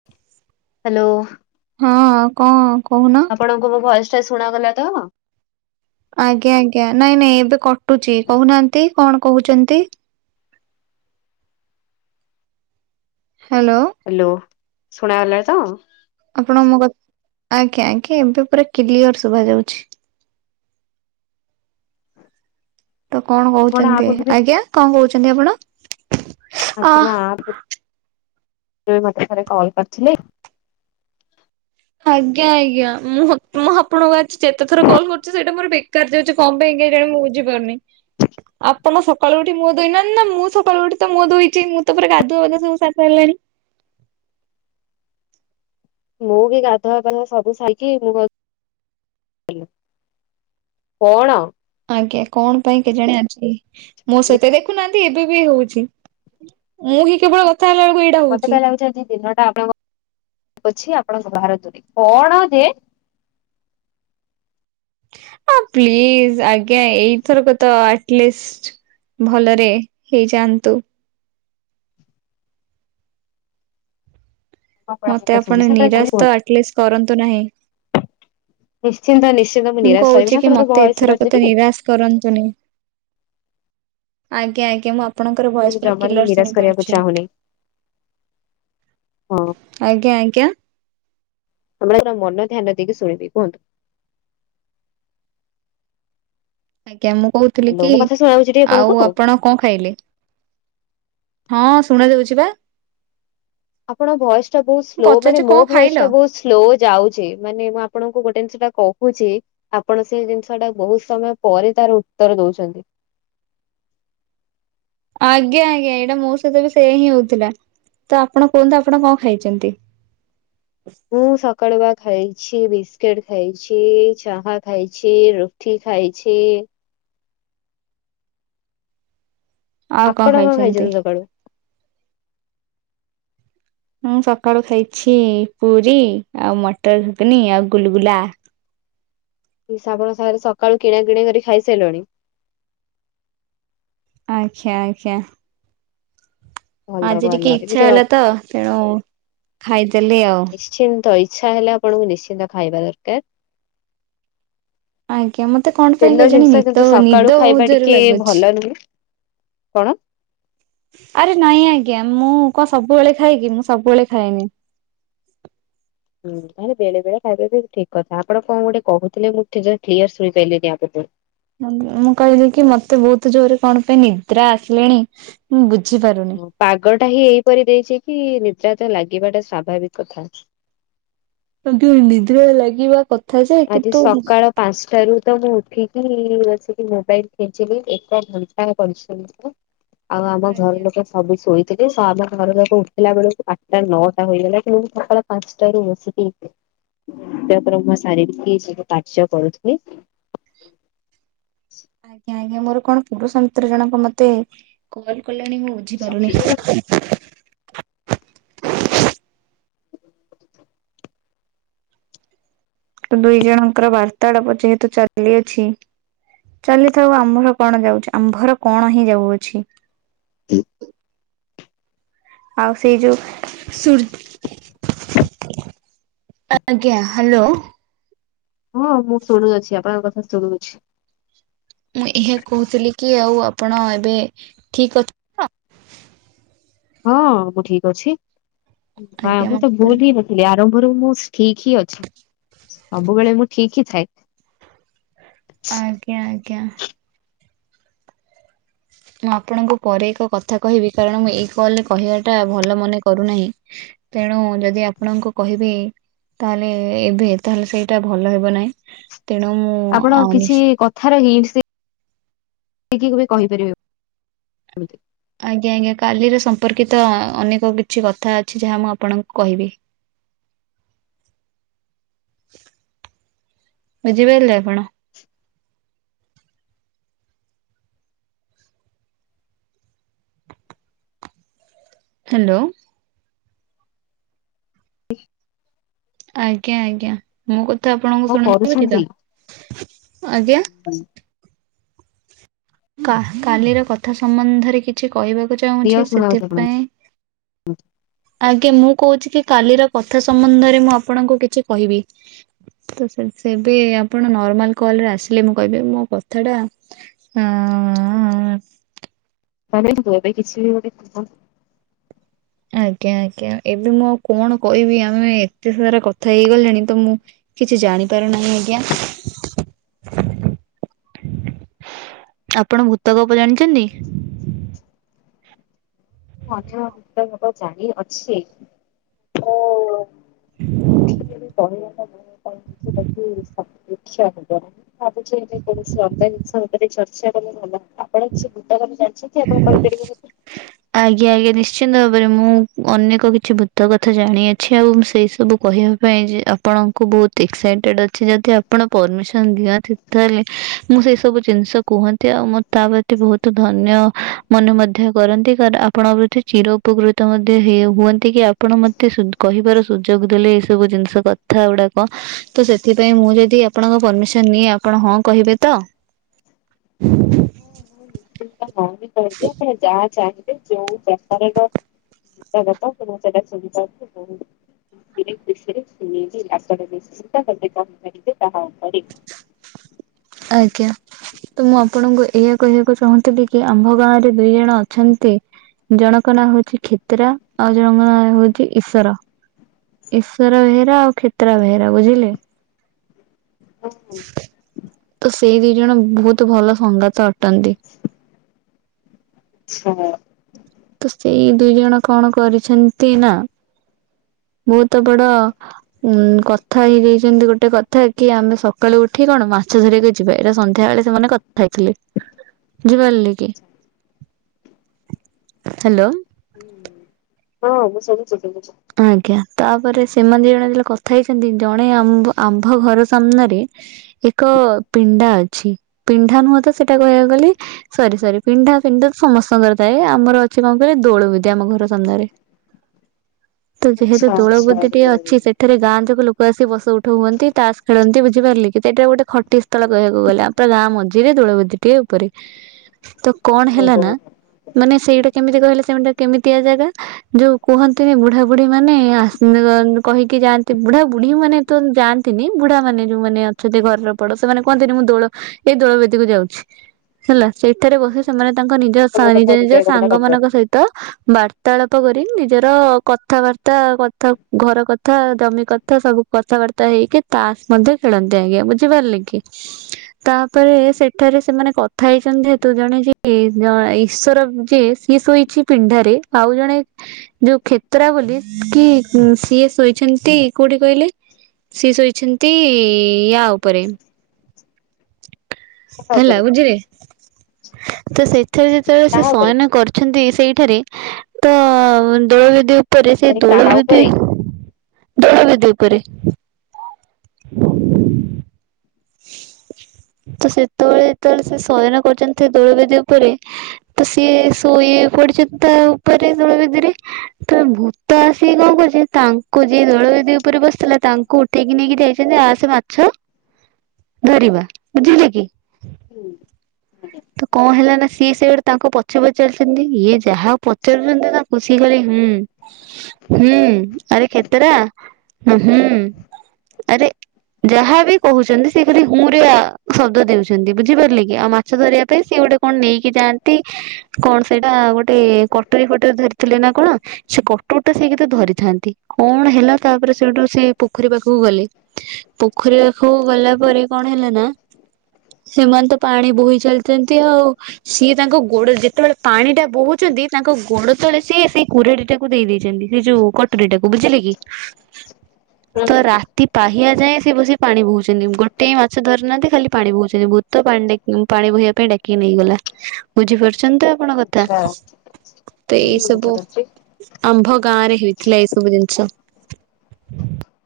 [inaudible] Hello. ହଁ କଅ ଆପଣଙ୍କୁ ମୋ ଭଏସ୍ ଟା ଶୁଣାଗଲା ତ? ଆଜ୍ଞା ଆଜ୍ଞା ନାଇଁ ନାଇଁ ଏବେ କଟୁଛି। କହୁନାହାନ୍ତି କଣ କହୁଛନ୍ତି? ହ୍ୟାଲୋ। ହ୍ୟାଲୋ। ଶୁଣାଗଲା ତ। ଆପଣଙ୍କୁ ମୋ କ-ଆଜ୍ଞା ଆଜ୍ଞା ଏବେ ପୁରା କ୍ଲିଅର ଶୁଭା ଯାଉଛି। ତ କଣ ଆପଣ ଆ କହୁଛନ୍ତି? ପୂର୍ବ ଆଜ୍ଞା କଣ କହୁଛନ୍ତି ଆପଣ? ଅ ଆପଣ ଆ ପୂ - ମତେ ଥରେ କଲ୍ କରିଥିଲେ ଆଜ୍ଞା ଆଜ୍ଞା ମୁଁ ମୁଁ ଆପଣଙ୍କୁ ଆଜି ଯେତେ ଥର କଲ୍ କରୁଛି ସେଇଟା ମୋର ବେକାର ଯାଉଛି କଣ ପାଇଁ କେହି ଜାଣି ମୁଁ ବୁଝିପାରୁନି ଆପଣ ସକାଳୁ ଉଠି ମୁହଁ ଦଇ ନା ନା ମୁଁ ସକାଳୁ ଉଠି ତ ମୋ ଦୋଇଛି ମୁଁ ତପରେ ଗାଧୁଆବାଧା ସବୁ ସାରି ସାରିସାଇଲିଣି ମୁଁ ବି ଗାଧୁଆ ପାଧୁଆ ସବୁ ସାଇକି ମୁଁ [unintelligible] କଣ? ଆଜ୍ଞା କଣ ପାଇଁ କେଜଣେ ଅଛି ମୋ ସହିତ ଦେଖୁନାହାନ୍ତି ଏବେ ବି ହଉଛି ମୁଁ ହି କେବଳ କଥା ହେଲା ବଳକୁ କହିି ମତେ କାହିଁ ଲାଗୁଛି ଆଜି ଦିନ ଟା ଆପଣଙ୍କ ଅଛି ଆପଣଙ୍କ ବାହାର ନ୍ତୁନି କଣ ଯେ ହଁ ପ୍ଲିଜ ଆଜ୍ଞା ଏଇଥରକ ତ ଆଟଲିଷ୍ଟ ଭଲରେ ହେଇଯାଆନ୍ତୁ ଆପଣ ମତେ କଥା ଶୁଣି ଆପଣ ସେତେବେଳେ ଚାଲି ନିରାଶ ତ କୁହନ୍ତୁ ଆଟଲିଷ୍ଟ କରନ୍ତୁ ନାହିଁ ନିଶ୍ଚିନ୍ତ ନିଶ୍ଚ ମୁଁ କହୁଛି କି ମତେ ଏଥରୋତେ ନିରାଶ କରନ୍ତୁନି ଆଜ୍ଞା ଆଜ୍ଞା ମୁ ଆପ୍ ଆପଣଙ୍କର ଆପଣଙ୍କୁ ବୟସ ପୁର ଜମାରୁ ବି କିଲର ନିରାଶ କରିବାକୁ ଶୁଣିପାରୁଛି ଚାହୁଁନି ହଁ ଆଜ୍ଞା ଆଜ୍ଞା ତ [unintelligible] ମନ ଧ୍ୟାନ ଦେଇକି ଶୁଣିବି କୁହନ୍ତୁ ଆଜ୍ଞା ମୁଁ କହୁଥିଲି ହ୍ୟାଲୋ କି ମୋ କଥା ଶୁଣାଯାଉଛି ଟି ଆଉ ଆପଣଙ୍କୁ? ଆପଣ କଣ ଖାଇଲେ? ହଁ ଶୁଣା ଦଉଛି ବା ଆପଣ ଭଏସ ଟା ବହୁତ ମୁଁ ସ୍ଲୋ ମାନେ ପଚାରୁଛି ମୋ କଣ ଖାଇଲ? ଭଏସ ଟା ବହୁତ ସ୍ଲୋ ଯାଉଛି ମାନେ ମୁଁ ଆପଣଙ୍କୁ ଗୋଟେ ଜିନିଷଟା କହୁଛି ଆପଣ ସେ ଜିନିଷ ଟା ବହୁତ ସମୟ ପରେ ତାର ଉତ୍ତର ଦଉଛନ୍ତି ଆଜ୍ଞା ଆଜ୍ଞା ଏଇଟା ମୋ ସହିତ ବି ସେ ହିଁ ହଉଥିଲା ତ ଆପଣ କୁହନ୍ତୁ ଆପଣ କଣ ଖାଇଛନ୍ତି? ମୁଁ ସକାଳୁ ବା ଖାଇଛି ବିସ୍କୁିଟ ଖାଇଛି ଚାହା ଖାଇଛି ର ଠି ଖାଇଛି ଆପଣ କଣ ଖାଇଛନ୍ତି ସକାଳୁ? ମୁଁ ସକାଳୁ ଖାଇଛି ପୁରୀ ଆଉ ମଟର ଘୁଗୁନି ଆଉ ଗୁଲଗୁଲା ଏ ଶ୍ରାବଣ ସା ସକାଳୁ କିଣା କିଣା କରି ଖାଇସାରିଲୁଣି ଆଛା ଆଜ୍ଞା ଭଲ ଆଜି ଭଲ ଟିକେ ଏମିତି ଇଚଛା ର ହେଲା ତ ତେଣୁ ଖାଇଦେଲେ ଆଉ ନିଶ୍ଚିନ୍ତ ଇଚ୍ଛା ହେଲେ ଆପଣଙ୍କୁ ନିଶ୍ଚିନ୍ତ ଖାଇବା ଦରକାର ଆଜ୍ଞା ମତେ କଣ ପାଇଁ ତେଲ କେଜାଣି ଜିନିଷ ନିଦ କିନ୍ତୁ ନିଦ ସକାଳୁ ବହୁତ ଖାଇବା ଜୋରରେ ଟିକେ ଲାଗୁଛି। ଭଲ ନୁହଁ କଣ? ଆରେ ନାଇଁ ଆଜ୍ଞା ମୁଁ କଣ ସବୁବେଳେ ଖାଇକି ମୁଁ ସବୁବେଳେ ଖାଏନି ହୁଁ ତାହେଲେ ବେଳେ ବେଳେ ଖାଇବେ ବି ଠିକ କଥା ଆପଣ କଣ ଗୋଟେ କହୁଥିଲେ ମୁଁଠ କ୍ଲିୟର ଶୁଣିପାରଲିି ଆଗକୁ ମୁଁ କହିଲି କି ମତେ ବହୁତ ଜୋରରେ କଣ ପାଇଁ ନିଦ୍ରା ଆସିଲେଣି ମୁଁ ବୁଝିପାରୁନି ପାଗ ଟା ହିଁ ଏଇପରି ଦେଇଛି କି ନିଦ୍ର ତ ଲାଗିବାଟା ସଵାଭାବିକ କଥା ଆଜ୍ଞା ନିଦ୍ର ଲାଗିବା କ ଆଜି ସକାଳ ପାଞ୍ଚଟାରୁ ତ ମୁଁ ଉଠିକି ବସିକି ମୋବାଇଲ ଖେଞ୍ଚିଲି ଏକ ଘଣ୍ଟା କରିି [unintelligible] ଆଉ ଆମ ଘର ଆଜ୍ଞା ଲୋକ ସବୁ ଶୋଇଥିଲେ ଆମ ଘର ଯାକ ଉଠିଲା ବେଳକୁ ଆଠଟା ନଅଟା ହୋଇଗଲା କିନ୍ତୁ ମୁଁ ସକାଳ ପାଞ୍ଚଟାରୁ ବସିକି [inaudible] ପ୍ରମ ସାରିକି ସବୁ କାର୍ଯ୍ୟ କରୁଥି ଆଜ୍ଞା ଆଜ୍ଞା ମୋର କଣ ପୁରୁଷ ମିତ୍ର ଜଣକ ମତେ କଲ କଲେଣି ମୁଁ ବୁଝିପାରୁନି ତ ଦୁଇ ଜଣଙ୍କର ବାର୍ତାଳାପ ଯେହେତୁ ଚାଲିଅଛି। ଚାଲିଥାଉ ଆମ୍ଭର କଣ ଯାଉଛି ଆମ୍ଭର କଣ ହିଁ ଯାଉଅଛି? ହୁଁ। ଆଉ ସେଇ ଯୋଉ ସୁର୍ ଆଜ୍ଞା ହ୍ୟାଲୋ। ହଁ ମୁଁ ଶୁଣୁଅଛି ଆପଣଙ୍କ କଥା ଶୁଣୁଛି। ମୁଁ ଏହା କହୁଥିଲି କି ଆଉ ଆପଣ ଏବେ ଠିକ୍ ଅ ହଁ ମୁଁ ଠିକ ଅଛି ଆଜ୍ଞା ମୁଁ ତ ମତେ ଭୁଲ ହି ନଥିଲି ଆରମ୍ଭରୁ ମୁଁ ଠିକ ହିଁ ଅଛି ସବୁବେଳେ ମୁଁ ଠିକ ହିଁ ଥାଏ। ଆଜ୍ଞା ଆଜ୍ଞା। ମୁଁ ଆପଣଙ୍କୁ ପରେ ଏକ କଥା କହିବି କାରଣ ମୁଁ ଏଇ କଲରେ କହିବାଟା ଭଲ ମନେ କରୁନାହିଁ। ତେଣୁ ଯଦି ଆପଣଙ୍କୁ କହିବି ତାହେଲେ ଏବେ ତାହେଲେ ସେଇଟା ଭଲ ହେବ ନାହିଁ ତେଣୁ ମୁଁ ଆଉ [inaudible] କେ କହିପାରିବେ। ଆଜ୍ଞା ଆଜ୍ଞା କାଲିରେ ସମ୍ପର୍କିତ ଅନେକ କିଛି କଥା ଅଛି ଯାହା ମୁଁ ଆପଣଙ୍କୁ କହିବି। ବୁଝିପାଇଲେ ଆପଣ? ହ୍ୟାଲୋ। ହ ଆଜ୍ଞା ଆଜ୍ଞା ମୋ କଥା ଆପଣଙ୍କୁ କଣ ଶୁଣାଯାଉଛି କରୁଛନ୍ତି? ତ ଆଜ୍ଞା। କାଲିର କଥା ସମ୍ବନ୍ଧରେ କିଛି କହିବାକୁ ଚାହୁଁଛି ସେଥିପାଇଁ ହୁଁ। ଆଜ୍ଞା ମୁଁ କହୁଛି କି କାଲିର କଥା ସମ୍ବନ୍ଧରେ ମୁଁ ଆପଣଙ୍କୁ କିଛି କହିବି? ତ ସେ ସେବେ ଆପଣ ନର୍ମାଲ କଲ୍ ରେ ଆସିଲେ ମୁଁ କହିବି ମୋ କଥାଟା। ହୁଁ ହୁଁ। ମାନେ ଏବେ କିଛି ଗୋଟେ ଆଜ୍ଞା ଆଜ୍ଞା ଏବେ ମୁଁ କଣ କହିବି ଆମେ ଏତେ ସାରା କଥା ହେଇଗଲେଣି ତ ମୁଁ କିଛି ଜାଣିପାରୁନାହିଁ ଆଜ୍ଞା। ଆପଣ ଭୂତ ଗପ ଜାଣିଛନ୍ତି? ଅନ୍ୟବା ଜାଣି ଅଛି ଓ [inaudible] ଭାବୁଛ ଏ କୌଣସି ଅନ୍ଧ ଜିନିଷ ଭିତରେ ଚର୍ଚ୍ଚା କଲା ଆପଣ କିଛି ଭୂତ ଗପ ଜାଣି କେ କହିଦ ଆପଣ କହିପାରିବେ ଯଦି ଆଜ୍ଞା ଆଜ୍ଞା ନିଶ୍ଚିନ୍ତ ଭାବରେ ମୁଁ ଅନେକ କିଛି ଭୂତ କଥା ଜାଣିଅଛି ଆଉ ସେଇ ସବୁ କହିବା ଥି ପାଇଁ ଆପଣଙ୍କୁ ବହୁତ ଏକ୍ସାଇଟେଡ ଅଛି ଯଦି ଆପଣ ପରମିସନ ଦିଅନ୍ତି। ତାହେଲେ ମୁଁ ସେଇ ସବୁ ଜିନିଷ କୁହନ୍ତି ଆଉ ମୁଁ ତା ପ୍ରତି ବହୁତ ଧନ୍ୟ ମନେ ମଧ୍ୟ କରନ୍ତି। ସାର୍ ଆପଣଙ୍କ ପ୍ରତି ଚିର ଉପକୃତ ମଧ୍ୟ ହୁଅନ୍ତି କି ଆପଣ ମତେ କହିବାର ସୁଯୋଗ ଦେଲେ ଏଇ ସବୁ ଜିନିଷ କଥା ଗୁଡାକ। ତ ସେଥିପାଇଁ ମୁଁ ଯଦି ଆପଣଙ୍କ ପରମିସନ ନିଏ ଆପଣ ହଁ କହିବେ ତ? ମୁ ନିଶ୍ଚିନ୍ତ ହଉନି କହିବି ଆପଣ ଯାହା ଚାହିଁବେ ଯୋଉ ପ୍ରକାରର [unintelligible] [unintelligible] ଚିତା କ କରି ତାହା ଉପରେ ଆଜ୍ଞା। ତ ମୁଁ ଆପଣଙ୍କୁ ଏଇଆ କହିବାକୁ ଚାହୁଁଥିଲି କି ଆମ୍ଭ ଗାଁ ରେ ଦୁଇ ଜଣ ଅଛନ୍ତି। ଜଣଙ୍କ ନାଁ ହଉଛି କ୍ଷେତ୍ରା ଆଉ ଜଣଙ୍କ ନାଁ ହଉଛି ଈଶ୍ୱର। ଈଶ୍ୱର ବେହେରା ଆଉ କ୍ଷେତ୍ରା ବେହେରା ବୁଝିଲେ। ଓ ହ ତ [unintelligible] ସେଇ ଦିଇ ଜଣ ବହୁତ ଭଲ ସଙ୍ଗାତ ଅଟନ୍ତି। ହଁ ତ ସେଇ ଦୁଇ ଜଣ କଣ କରିଛନ୍ତି ନା ବହୁତ ବଡ଼ ଉଁ କଥା ହେଇଯାଇଛନ୍ତି ଗୋଟେ କଥା କି ଆମେ ସକାଳୁ ଉଠି କଣ ମାଛ ଧରି ଯିବା ଏଇଟା ସନ୍ଧ୍ୟା ବେଳେ ସେମାନେ କଥା ହେଇଥିଲେ ବଝିପାରିଲି କି? ହ୍ୟାଲୋ ହୁଁ ହଁ ମୁଁ ଶୁଣିଛି ଶୁବୁଛି। ଆଜ୍ଞା ତାପରେ ସେମାନେ ଦୁଇଜଣ ଯେତେବେଳେ କଥା ହେଇଛନ୍ତି ଜଣେ ଆମ୍ ଆମ୍ଭ ଘର ସାମ୍ନାରେ। ଏକ ପିଣ୍ଡା ଅଛି ପିଣ୍ଡା ନୁହଁ ତ ସେଇଟା କହିବାକୁ ଗଲେ ସରି ସରି ପିଣ୍ଢା ପିଣ୍ଢା ସମସ୍ତଙ୍କର ଥାଏ ଆମର ଅଛି କଣ କହିଲେ ଦୋଳବେଦୀ ଆମ ଘର ସାମ୍ନାରେ। ତ ଯେହେତୁ ଆଚ୍ଛା ଆଚ୍ଛା ଦୋଳବେଦିଟିଏ ଅଛି ସେଠ ସେଠାରେ ଗାଁ ଯାକ ଲୋକ ଆସି ବସ ଉଠ ହୁଅନ୍ତି ତାସ ଖେଳନ୍ତି ବୁଝି ପାରିଲି କି ଏଇଟା ଗୋଟେ ଖଟି ତଳ କହିବାକୁ ଗଲେ ପୁରା ଗାଁ ମଝିରେ ଦୋଳବଦିଟିଏ ଉପରେ ତ କଣ ହେଲା ଓହୋ। ନା ମାନେ ସେଇଟା କେମିତି କହିଲେ ସେମ କେମିତିଆ ଜାଗା ଯୋଉ କୁହନ୍ତି ବୁଢ଼ା ବୁଢ଼ୀ ମାନେ ଆସି କହିକି ଯାନ୍ତି ବୁଢା ବୁଢୀ ମାନେ ତ ଯାଆନ୍ତି ନି ବୁଢାମାନେ ଯୋଉମାନେ ଅଛନ୍ତି ଘରର ବଡ ସେମାନେ କୁହନ୍ତିନି ମୁଁ ଦୋଳ ଏଇ ଦୋଳବେଦୀକୁ ଯାଉଛି। ହେଲା ସେଇଠାରେ ବସି ସେମାନେ ତାଙ୍କ ନିଜ ଆପଣଙ୍କ କଥା ନିଜ ହୃଦୟ ଗମନ ସାଙ୍ଗ ମାନଙ୍କ କରିପାରୁଚି ସହିତ ବାର୍ତ୍ତାଳାପ କରି ନିଜ ର କଥାବାର୍ତ୍ତା କଥା ଘର କଥା ଜମି କଥା ସବୁ କଥାବାର୍ତ୍ତା ହେଇକି ତାସ ମଧ୍ୟ ଖେଳନ୍ତି ଆଜ୍ଞା ବୁଝିପାରିଲେ କି ତାପରେ ସେଠାରେ ସେମାନେ ଥାଇଛନ୍ତି ଯେହତୁ ଜଣେ ଯିଏ ଈଶ୍ଵର ଯିଏ ସିଏ ଶୋଇଛି ପିଣ୍ଡାରେ ଆଉ ଜଣେ ଯୋଉ କ୍ଷେତ୍ରା ବୋଲି କି ସିଏ ଶୋଇଛନ୍ତି କୋଉଠି କହିଲେ ସିଏ ଶୋଇଛନ୍ତି ୟା ଉପରେ କାହା ହେଲା ଉପରେ ବୁଝିଲେ ତ ସେଥିରେ ଯେତେବେଳେ ସେ କାହା ଉପରେ ଶୟନ କରି ଛନ୍ତି ସେଇଠାରେ ତ ଦୋଳବେଦୀ ଉପରେ ସେ ଆରେ କାହା ଦୋଳବେଦୀ ଉପରେ? ଦୋଳବେଦୀ ଉପରେ [inaudible] ତ ସେତେବେଳେ ଯେତେବେଳେ ସେ ଶୟନ କରୁଛନ୍ତି ସେ ଦୋଳ ବେଦୀ ଉପରେ ତ ସିଏ ଶୋଇ ଇଏ ପଡିଛନ୍ତି ତା ଉପରେ ଦୋଳବେଦୀରେ ତ ଭୂତ ଆସିକି କଣ କରୁଛି ତାଙ୍କୁ ଯିଏ ଦୋଳବେଦି ଉପରେ ବସିଥିଲା ତାଙ୍କୁ ଉଠ ଏକି ନେଇକି ଯାଇଛନ୍ତି ଆସ ମାଛ ଧରିବା ବୁଝିଲେ କି? ହୁଁ ହୁଁ ହୁଁ ତ କଣ ହେଲା ନା ସିଏ ସେଆଡୁ ତାଙ୍କୁ ପଛେପଛେ ଚାଲୁଛନ୍ତି ଇଏ ଯାହା ପଚାରୁଛନ୍ତି ତାଙ୍କୁ ସିଏ କଲେ ହୁଁ ହୁଁ ଆରେ କ୍ଷେତରା ହୁଁ ଆରେ ଯାହା ବି କହୁଛନ୍ତି ସେ ଖାଲି ହୁଁ ରେ ଶବ୍ଦ ଦେଉଛନ୍ତି ବୁଝିପାରିଲେ କି ଆ ମା ମାଛ ଧରିବା ପାଇଁ ସିଏ ଗୋଟେ କଣ ନେଇକି ଯାଆନ୍ତି କଣ ସେଇଟା ଗୋଟେ କଟୁରୀ ଫଟୁରୀ ଧରିଥିଲେ ନା କଣ ସେ କଟୁରୀଟା ସେ କିନ୍ତୁ ଧରିଥାନ୍ତି କଣ ହେଲା ତାପରେ ସେଠୁ ସେ ପୋଖରୀ ପାଖକୁ ଗଲେ। ପୋଖରୀ ପାଖକୁ ଗଲା ପରେ କଣ ହେଲା ନା ସେମାନେ ତ ପାଣି ବୋହି ଚାଲିଛନ୍ତି ଆଉ। ସିଏ ତାଙ୍କ ଗୋଡରେ ଯେତେବେଳେ ପାଣିଟା ବୋହୁଛନ୍ତି ତାଙ୍କ ଗୋଡ ତଳେ ସିଏ ଆସି କୁରାଢିଟା କୁ ଦେଇଛନ୍ତି ସେ ଯୋଉ କଟୁରୀଟାକୁ ବୁଝିଲେ କି ତ ହୁଁ ରାତି ପାହଆ ଯାଏଁ ସେ ବସି ପାଣି ବୋହୁଛନ୍ତି ଗୋଟେ ମାଛ ଧରିନାହାନ୍ତି ଖାଲି ପାଣି ବୋହୁଛନ୍ତି ଭୂତ ପାଣିଟା ପାଣି ବୋହିବା ପାଇଁ ଡାକି ନେଇଗଲା ବୁଝିପାରୁଛନ୍ତି ତ କଣ କଥା ଆଚ୍ଛା ତ ହୁଁ ଏଇ ସବୁ ବୁଝିପାରୁଚି ଆମ୍ଭ ଗାଁରେ ହେଇଥିଲା ଏଇସବୁ ଜିନିଷ।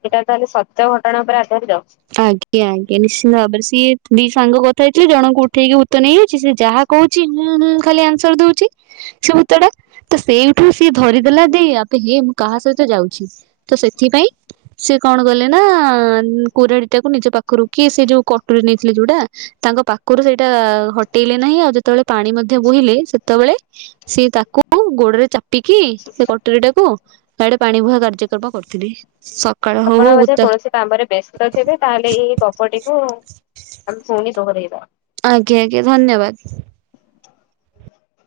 ଏଟା ତାହେଲେ ସତ୍ୟ ଘଟଣା ଉପରେ ଆଧାରିତ। ଆଜ୍ଞା ଆଜ୍ଞା ନିଶ୍ଚିନ୍ତ ଭାବରେ ସିଏ ଦି ସାଙ୍ଗ କଥା ହେଇଥିଲେ ଜଣଙ୍କୁ ଉଠେଇକି ଭୂତ ନେଇଯାଉଛି ସେ ଯାହା କହୁଛି ହୁଁ ହୁଁ ଖାଲି ଆନ୍ସର ଦଉଛି। ସେ ଭୁତଟା ତ ସେଇଠୁ ସିଏ ଧରିଦେଲା ଯେ ଆବେ ହେ ମୁଁ କାହା ସହିତ ଯାଉଛି। ତ ସେଥିପାଇଁ ସେ କଣ କଲେ ନା କୁରଢିଟାକୁ ନିଜ ପାଖରୁ କି ସେ ଯୋଉ କଟୁରି ନେଇଥିଲେ ଯୋଉଟା ତାଙ୍କ ପାଖରୁ ସେଇଟା ହଟେଇଲେ ନାହିଁ ଆଉ ଯେତେବେଳେ ପାଣି ମଧ୍ୟ ବୋହିଲେ ସେତେବେଳେ ସିଏ ତାକୁ ଗୋଡରେ ଚାପିକି ସେ କଟରୀଟାକୁ ସେଆଡେ ପାଣି ବୁହା କାର୍ଯ୍ୟକ୍ରମ କରିଥିଲି ସ ଆପଣଙ୍କ ଗଛ କୌଣସି କାମରେ ବ୍ୟସ୍ତ ଥିବେ ତାହେଲେ ଏଇ ଗପଟିକୁୁ ଆମେ ପୁଣି ଦୋହରେଇବା। ଆଜ୍ଞା ଆଜ୍ଞା ଧନ୍ୟବାଦ।